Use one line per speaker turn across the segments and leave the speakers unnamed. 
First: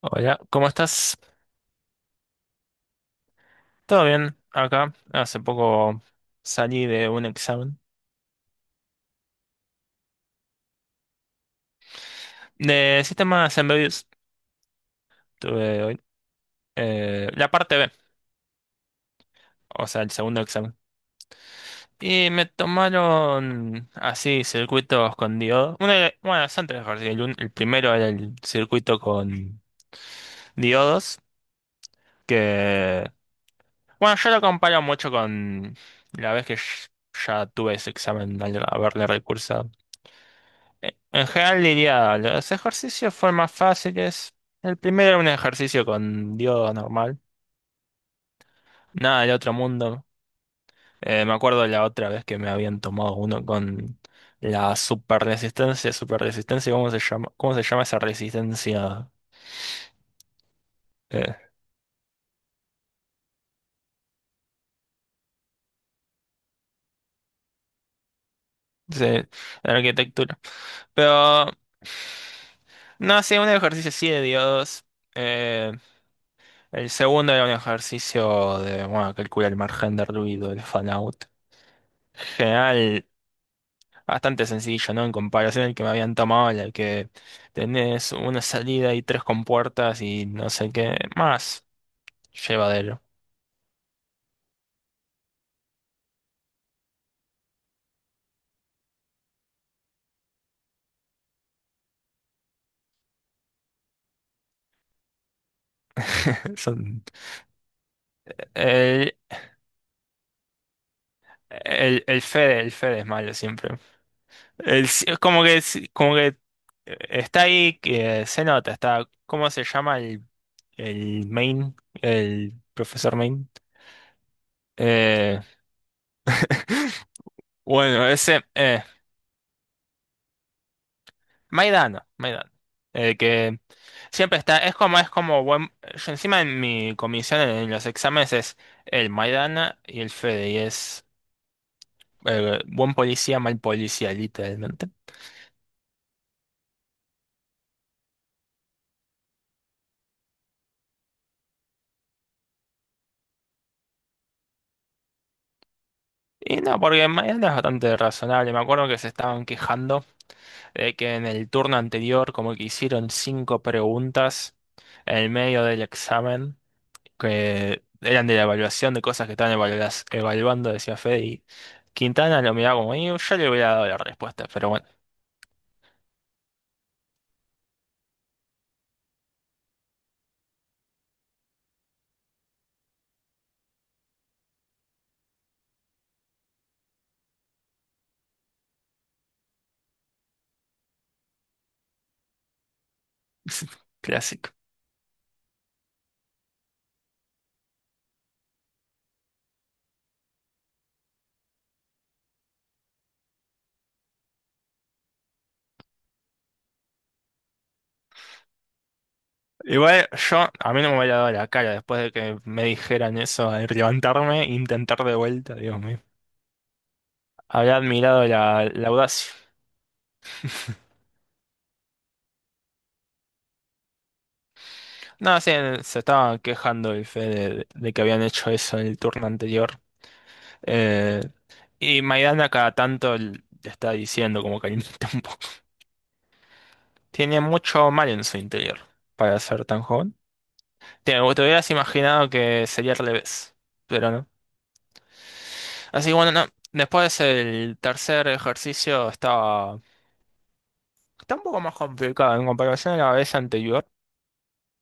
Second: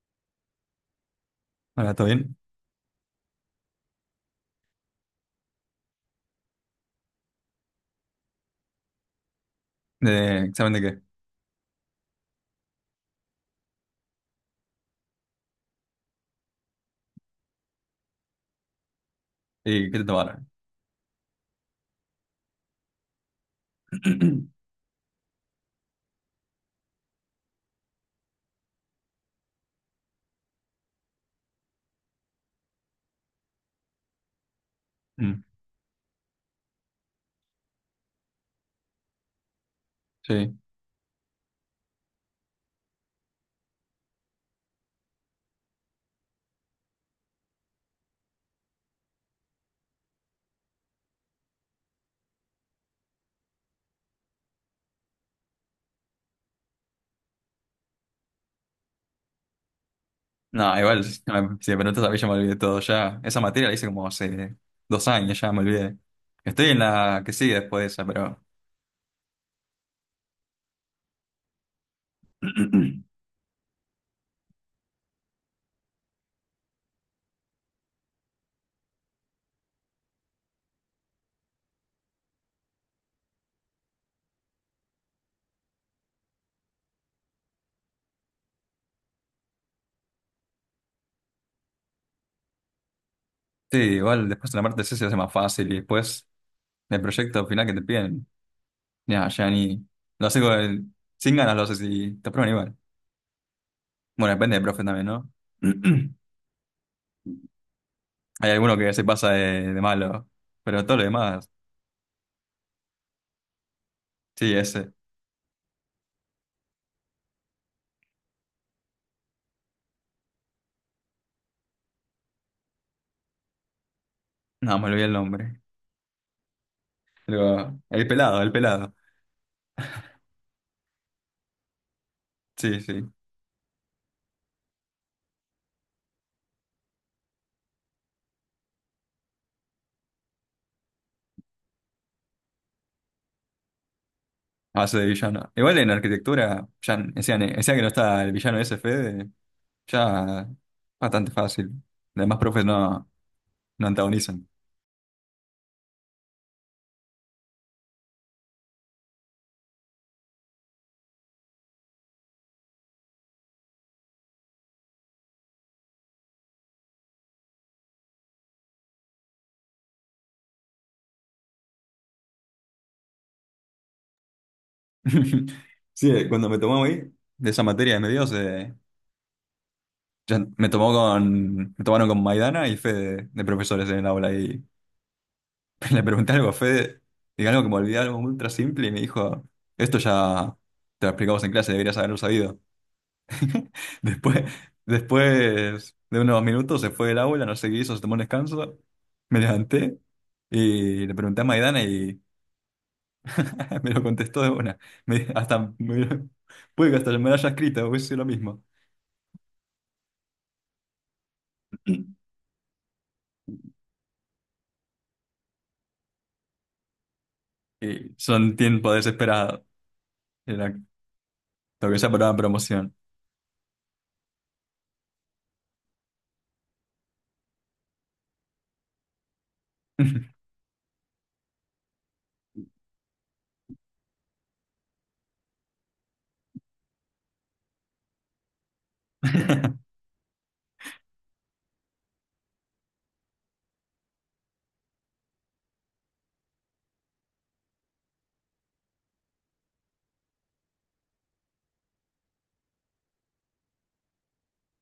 Hola, ¿cómo estás?
Hola, ¿todo bien?
¿Todo bien? Acá hace poco salí de un examen
¿De examen de qué?
de sistemas embebidos. Tuve hoy la parte B, o
¿Y qué
sea,
te
el segundo
tomaron?
examen. Y me tomaron así circuitos con diodos. Uno era- bueno, son tres ejercicios. El, un- el primero era el circuito con diodos, que bueno, yo lo comparo mucho
Mm,
con la vez que sh- ya tuve ese examen al haberle recursado.
sí.
En general diría, los ejercicios fueron más fáciles. El primero era un ejercicio con yoga normal, nada del otro mundo. Me acuerdo la otra vez que me habían tomado uno con la super resistencia, ¿cómo se llama? ¿Cómo se llama esa resistencia?
No, igual, si no
Eh,
me si me preguntas a mí ya me olvidé todo ya. Esa materia la hice como hace 2 años, ya me olvidé. Estoy en la que sigue después de esa, pero...
de de arquitectura. Pero no, sí, un ejercicio sí de Dios. Eh, el segundo era un ejercicio de, bueno, calcular el margen de ruido, el fan out. Bastante sencillo, ¿no? En comparación al que me habían tomado, en el que tenés una salida y tres compuertas y no sé qué más. Llevadero.
Sí, igual después en la parte C se hace más fácil y después el proyecto final que te piden, ya, ya ni... Lo haces sin ganas, lo haces y te aprueban igual. Bueno, depende del profe también, ¿no?
Son...
Hay alguno que se
El,
pasa de malo, pero todo lo demás,
el Fede es malo siempre.
sí,
El-
ese.
si, es como que está ahí, que se nota, está... ¿Cómo se llama el main? El profesor main.
No, me olvidé el
Eh,
nombre. Pero el
bueno,
pelado,
ese...
el pelado.
Maidano, Maidano.
Sí, sí.
Siempre está, es como buen, yo encima en mi comisión en los exámenes es el Maidana y el Fede, y es buen policía, mal policía, literalmente.
Hace de villano. Igual en arquitectura, ya decían que no está el villano ese Fede, ya bastante fácil. Además, profes no, no antagonizan.
Y no, porque Maidana es bastante razonable. Me acuerdo que se estaban quejando de que en el turno anterior como que hicieron cinco preguntas en el medio del examen que eran de la evaluación de cosas que estaban evaluando, decía Fede, y Quintana lo miraba como, "Y yo le hubiera dado la respuesta, pero bueno,
Sí, cuando me tomó ahí, de esa materia de medios, me tomaron con Maidana y Fede de profesores en el aula y le pregunté algo a Fede, diga algo que me olvidé, algo ultra simple, y me dijo, esto ya te lo explicamos en clase, deberías haberlo sabido. Después,
clásico".
después de unos minutos se fue el aula, no sé qué hizo, se tomó un descanso. Me levanté y le pregunté a Maidana y me lo contestó de una. Me- hasta me- puede que hasta me lo haya escrito, hubiese sido lo mismo.
Igual yo, a mí no me hubiera dado la cara después de que me dijeran eso, de levantarme, e intentar de vuelta, Dios mío. Había
Y
admirado
son
la, la
tiempos
audacia.
desesperados. Era lo que se apuraba promoción.
No, sí, se estaba quejando el Fede de que habían hecho eso en el turno anterior. Eh, y Maidana cada tanto le está diciendo como que un poco. Tiene mucho mal en su interior para ser tan joven. Te hubieras imaginado que sería al revés, pero no. Así que bueno, no. Después el tercer ejercicio estaba. Está un poco más complicado en comparación a la vez anterior,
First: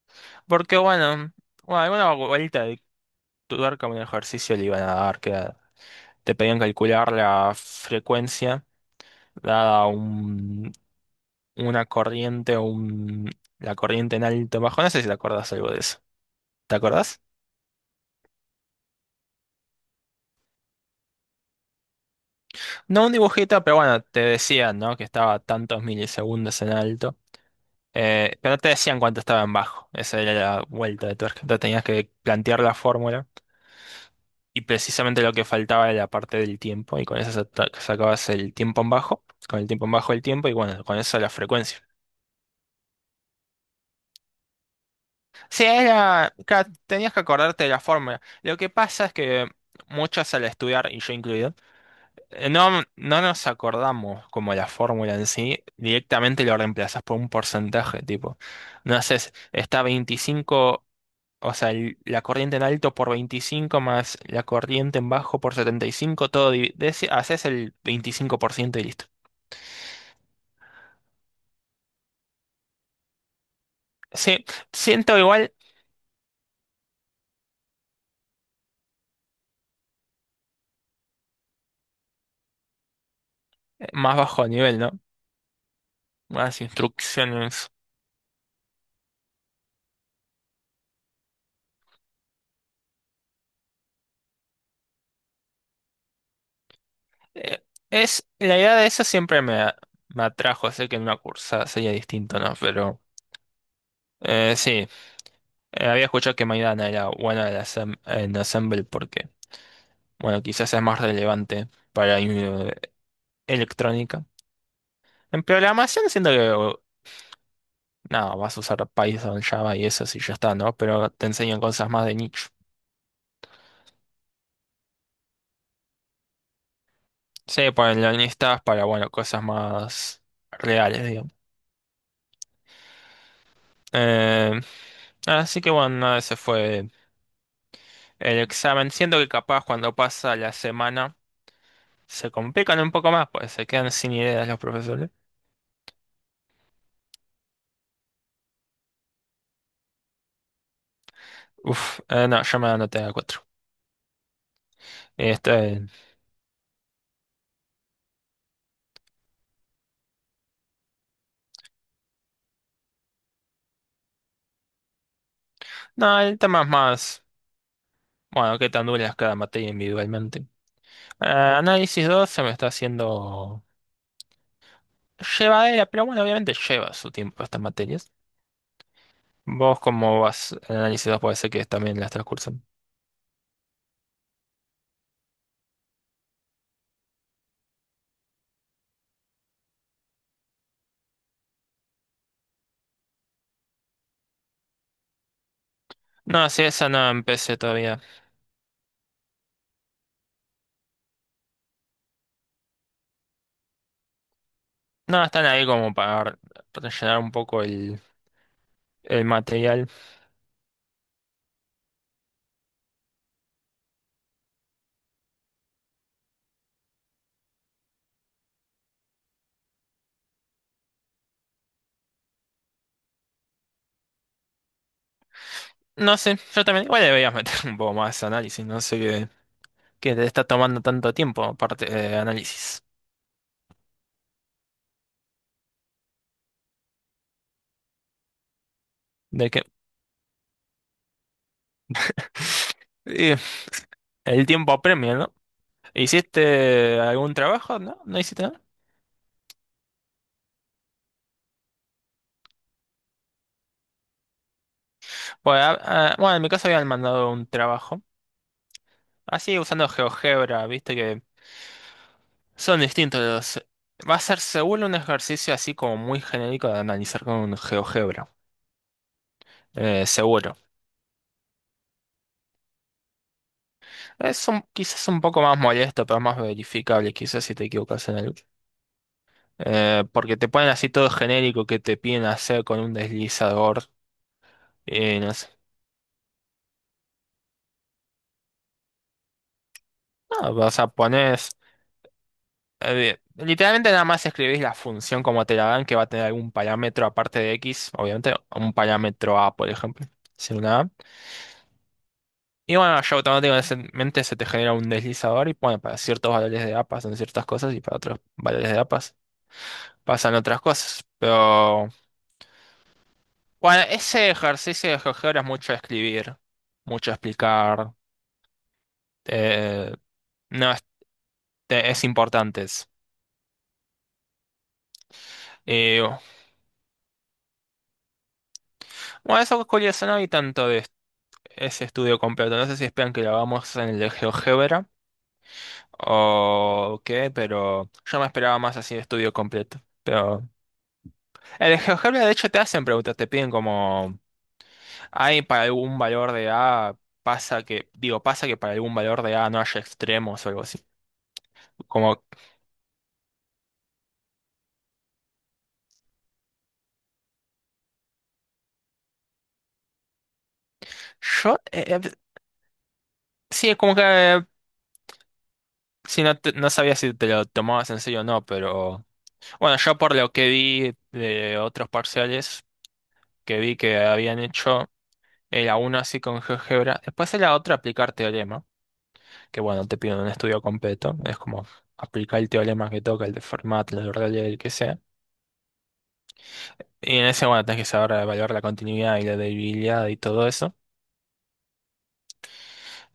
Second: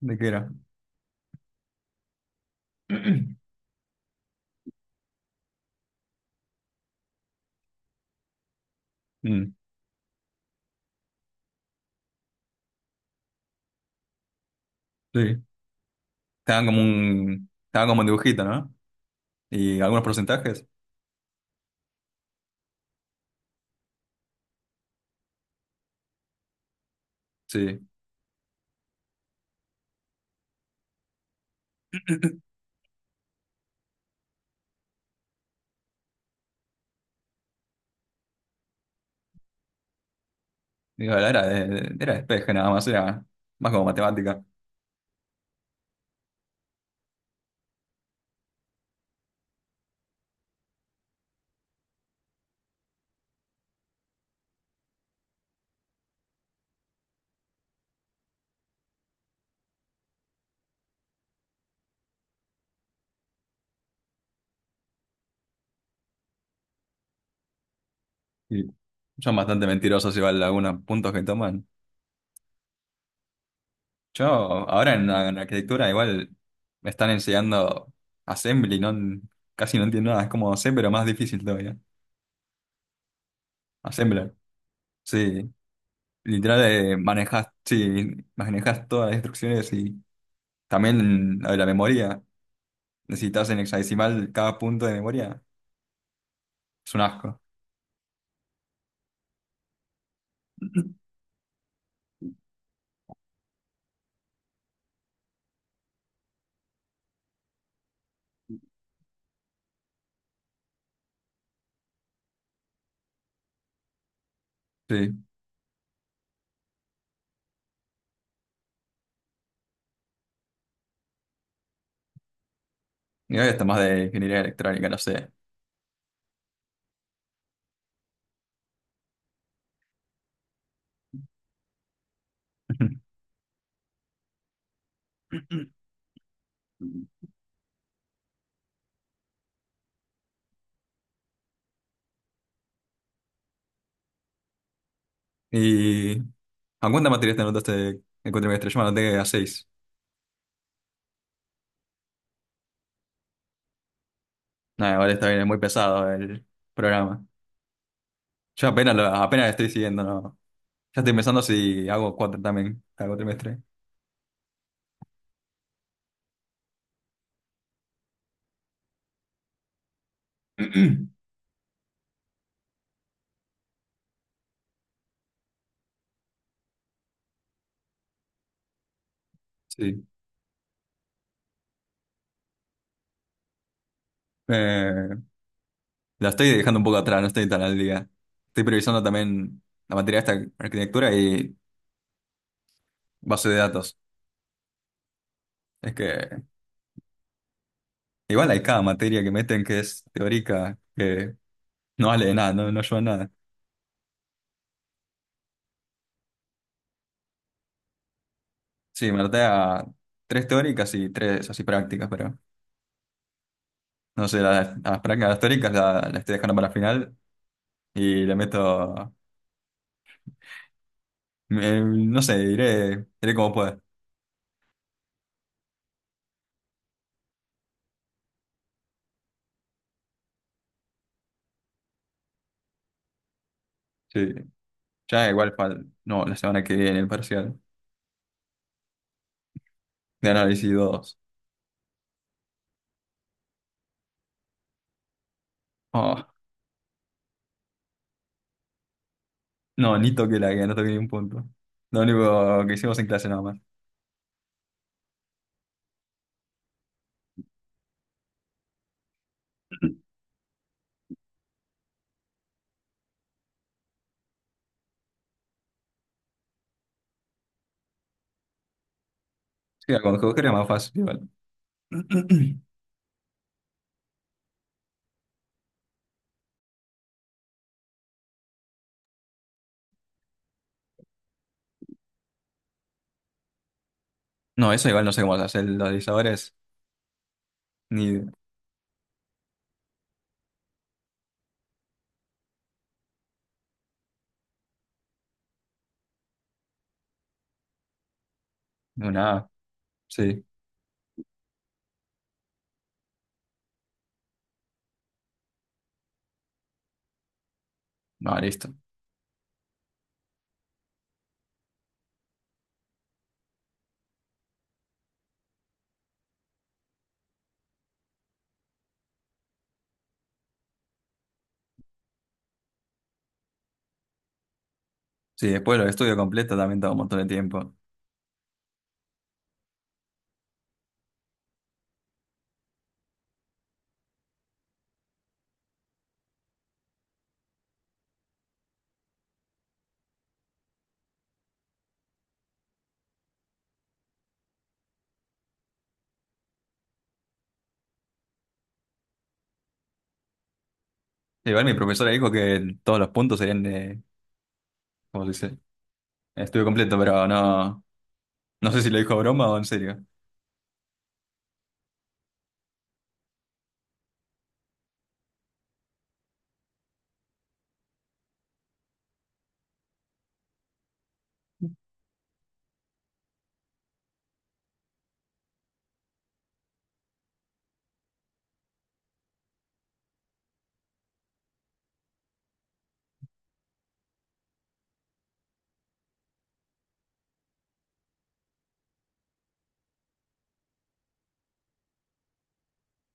¿De qué era?
porque bueno, bueno, alguna vuelta de tuerca, un ejercicio le iban a dar, que era- te pedían calcular la frecuencia
Mm,
dada un, una corriente, un, la corriente en alto bajo, no sé si te
sí.
acordás algo de eso.
Estaban
¿Te
como
acordás?
un, estaban como un dibujito, ¿no? Y algunos porcentajes.
No un dibujito, pero bueno, te decían, ¿no? Que estaba tantos milisegundos en alto,
Sí.
pero no te decían cuánto estaba en bajo, esa era la vuelta de tuerca, entonces tenías que plantear la fórmula. Y precisamente lo que faltaba era la parte del tiempo, y con eso sacabas el tiempo en bajo, con el tiempo en bajo el tiempo, y bueno, con
Digo,
eso la
era
frecuencia.
de, era despeje nada más, era más como matemática.
Sí, era, tenías que acordarte de la fórmula. Lo que pasa es que muchos al estudiar, y yo incluido, no nos acordamos como la fórmula en sí, directamente lo reemplazas por un porcentaje, tipo, no sé, está 25. O sea, el- la corriente en alto por 25 más la corriente en bajo por 75, todo de ese- haces el veinticinco por
Y
ciento y listo.
son bastante mentirosos igual algunos puntos que toman. Yo
Sí,
ahora en,
siento
la- en
igual
arquitectura igual me están enseñando Assembly, no, casi no entiendo nada, es como C pero más difícil todavía.
más
Assembler,
bajo nivel, ¿no?
sí.
Más
Literal manejas,
instrucciones.
sí, manejas todas las instrucciones y también lo de la memoria. Necesitas en hexadecimal cada punto de memoria. Es un asco.
Eh, es, la idea de eso siempre me atrajo, sé que en una cursa sería distinto, ¿no? Pero sí, había escuchado que Maidana era buena en, en Assemble porque, bueno, quizás es más relevante para electrónica.
Sí.
En programación siento que nada, vas a usar Python, Java y eso si ya está, ¿no? Pero te enseñan cosas más de nicho.
Y hoy está más de ingeniería electrónica, no sé.
Sí, ponen listas para, bueno, cosas más reales, digamos. Eh, así que bueno, nada, ese fue el examen. Siento que capaz cuando pasa la semana se complican un poco más, pues se quedan sin ideas los profesores.
¿Y a cuántas materias te anotaste el cuatrimestre? Yo me anoté a seis.
Uf, no, yo me anoté a cuatro.
Nada, igual está bien, es muy
Este,
pesado el programa. Yo apenas estoy siguiendo, ¿no? Ya estoy pensando si hago cuatro también cada cuatrimestre.
no, el tema es más, bueno, qué tan dura es cada materia individualmente. Análisis 2 se me está haciendo. Lleva era, pero bueno, obviamente lleva su tiempo estas materias. ¿Vos
Sí.
cómo vas en análisis 2? Puede ser que también las transcursan.
Eh, la estoy dejando un poco atrás, no estoy tan al día. Estoy priorizando también la materia esta, arquitectura y base de datos. Es que
No, sí, esa no empecé todavía.
igual hay cada materia que meten que es teórica, que no vale de nada, no, no ayuda a nada.
No, están ahí como para rellenar un poco
Sí, me
el
anoté a
material.
tres teóricas y tres así prácticas, pero... No sé, a Franca Gastórica la estoy dejando para el final y le meto. No sé, diré como pueda.
No sé, yo también, igual deberías meter un poco más de análisis, no sé qué, qué te está tomando tanto tiempo, aparte de análisis.
Sí, ya igual para. No, la semana que viene, el parcial
De que
de análisis dos.
y el tiempo apremia, ¿no?
Oh,
¿Hiciste algún trabajo? ¿No? ¿No hiciste nada?
no, ni toqué la guía, no toqué ni un punto. Lo único que hicimos en clase nada más.
Bueno, ah, ah, bueno, en mi caso habían mandado un trabajo así usando GeoGebra, viste que son distintos los... Va a ser seguro un ejercicio así como muy genérico de analizar con GeoGebra.
Sí, con coger es
Seguro.
más fácil igual.
Es un- quizás un poco más molesto, pero más verificable, quizás si te equivocas en algo. Porque te ponen así todo genérico que te piden hacer con un deslizador.
No, eso igual no
Y
sé
no
cómo se
sé.
hace los divisores ni de
No, vas a poner... literalmente nada más escribís la función como te la dan, que va a tener algún parámetro aparte de X, obviamente, un
no,
parámetro
nada.
A, por ejemplo.
Sí,
Si una A. Y bueno, ya automáticamente se te genera un deslizador y bueno, para ciertos valores de A pasan ciertas cosas y para otros
no, listo.
valores de A pasan otras cosas. Pero bueno, ese ejercicio de GeoGebra es mucho escribir, mucho explicar. eh, no, es, es importante. Es.
Sí, después lo
Y,
estudio completo también toma un montón de tiempo.
bueno, eso es curioso, no hay tanto de ese estudio completo. No sé si esperan que lo hagamos en el de GeoGebra o qué, pero yo me esperaba más así de estudio completo. Pero el de GeoGebra de hecho te hacen preguntas, te piden como... Hay para algún valor de A, pasa que, digo, pasa que para algún valor de A no haya extremos o algo así.
Igual mi profesora
Como,
dijo que todos los puntos serían de, ¿cómo se dice? Estuve completo, pero no, no sé si lo dijo broma o en serio.
yo, sí, es como que si no, no sabía si te lo tomabas en serio o no, pero bueno, yo por lo que vi de otros parciales que vi que habían hecho, era uno así con GeoGebra, después era otro aplicar teorema, que bueno, te piden un estudio completo, es como aplicar el teorema que toca, el de Fermat, el de Rayleigh, el que sea. Y en ese, bueno, tenés que saber evaluar la continuidad y la debilidad y todo eso.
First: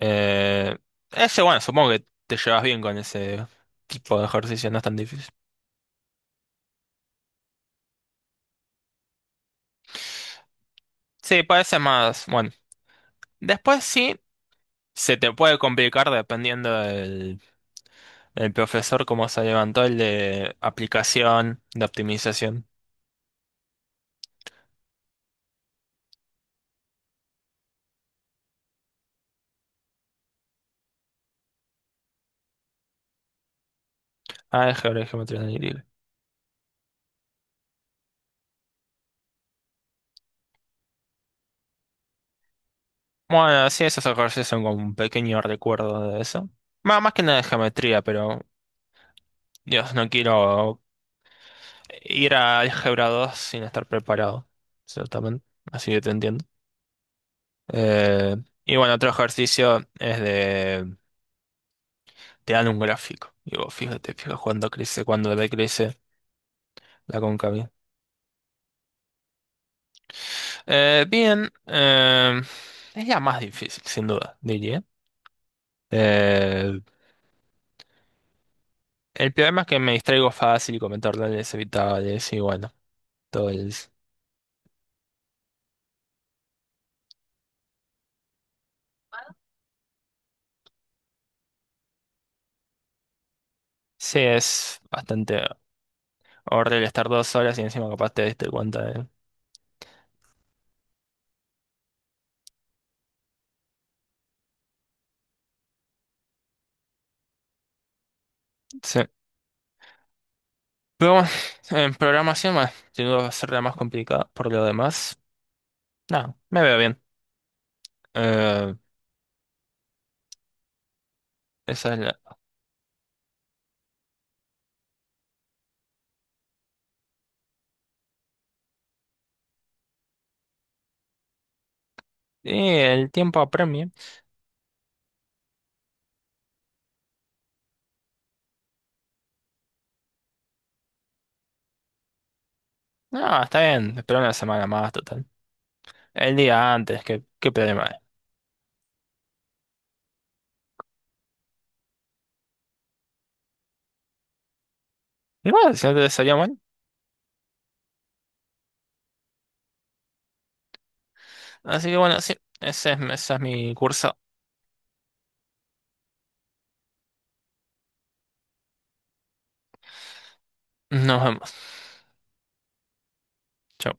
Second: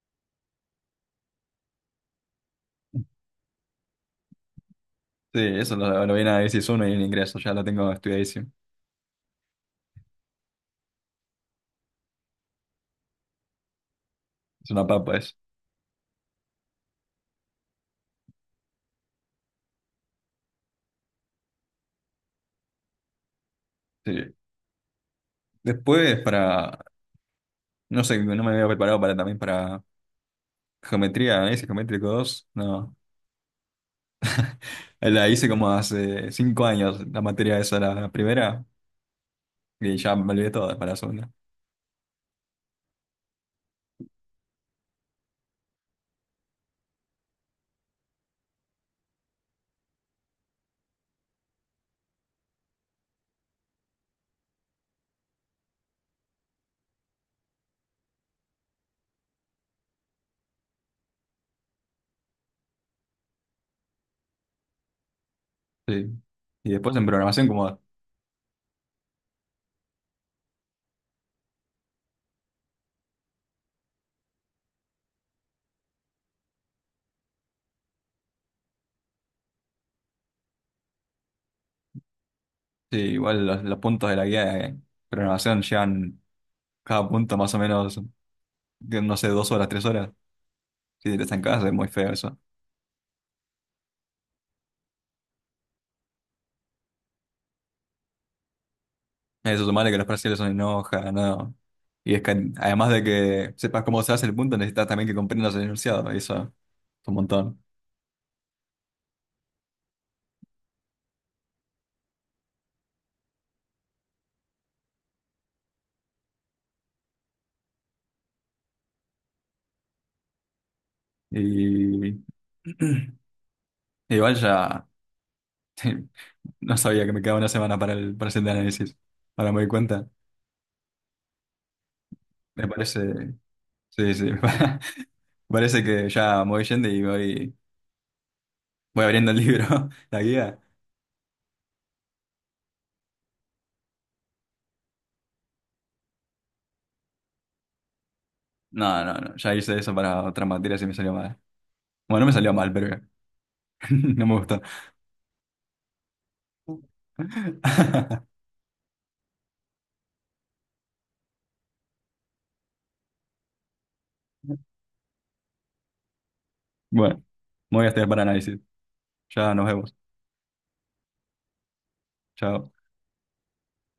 Eh, ese, bueno, supongo que te llevas bien con ese tipo de ejercicio, no es tan difícil.
Sí, eso lo viene a decir uno y en ingreso, ya lo tengo estudiadísimo.
Sí, parece más, bueno. Después sí,
Es una papa
se
eso.
te puede complicar dependiendo del, del profesor, cómo se levantó el de aplicación, de optimización.
Sí. Después para, no sé, no me había preparado para también para geometría, análisis geométrico 2 no.
Álgebra y
La
geometría
hice como
analítica.
hace 5 años, la materia esa, la primera, y ya me olvidé todas para la segunda.
Bueno, sí, esos ejercicios son como un pequeño recuerdo de eso. Más, más que nada de geometría, pero Dios, no quiero ir a álgebra 2 sin estar preparado. Exactamente. Así que te entiendo. Eh, y bueno, otro ejercicio es de... Te dan un gráfico. Y vos fíjate, fíjate cuándo crece, cuándo decrece
Sí. Y después en
la
programación,
cóncava.
como,
Bien, es la más difícil, sin duda, diría. Eh, el problema es que me distraigo fácil y comento órdenes evitables y bueno,
sí, igual
todo
los,
el...
los puntos de la guía de programación llevan cada punto más o menos, no sé, 2 horas, 3 horas. Si te estancás es muy feo eso.
Sí, es bastante horrible estar 2 horas y encima capaz te diste cuenta de...
Eso, sumarle que los brasileños son enoja, no. Y es que además de que sepas cómo se hace el punto, necesitas también que comprendas el enunciado, y eso es un montón.
Sí. Pero bueno, en programación, bueno, sin duda va a ser la más complicada. Por lo demás, nada, me veo bien. Eh, Esa es la...
Y igual ya no sabía que me quedaba una semana para el siguiente análisis. Ahora me doy cuenta. Me
Y el
parece,
tiempo apremia.
sí, sí, me parece que ya me voy yendo y voy abriendo el libro, la guía.
No, está bien, espera una semana más, total. El día antes, qué, qué problema hay.
No, no, no, ya hice eso para otras materias y me salió mal. Bueno, no me salió mal, pero no me gustó.
Igual, si no te salió mal. Así que bueno, sí, ese es mi curso.
Bueno, me voy a estudiar para análisis. Ya nos vemos.
Nos vemos.
Chao.
Chau.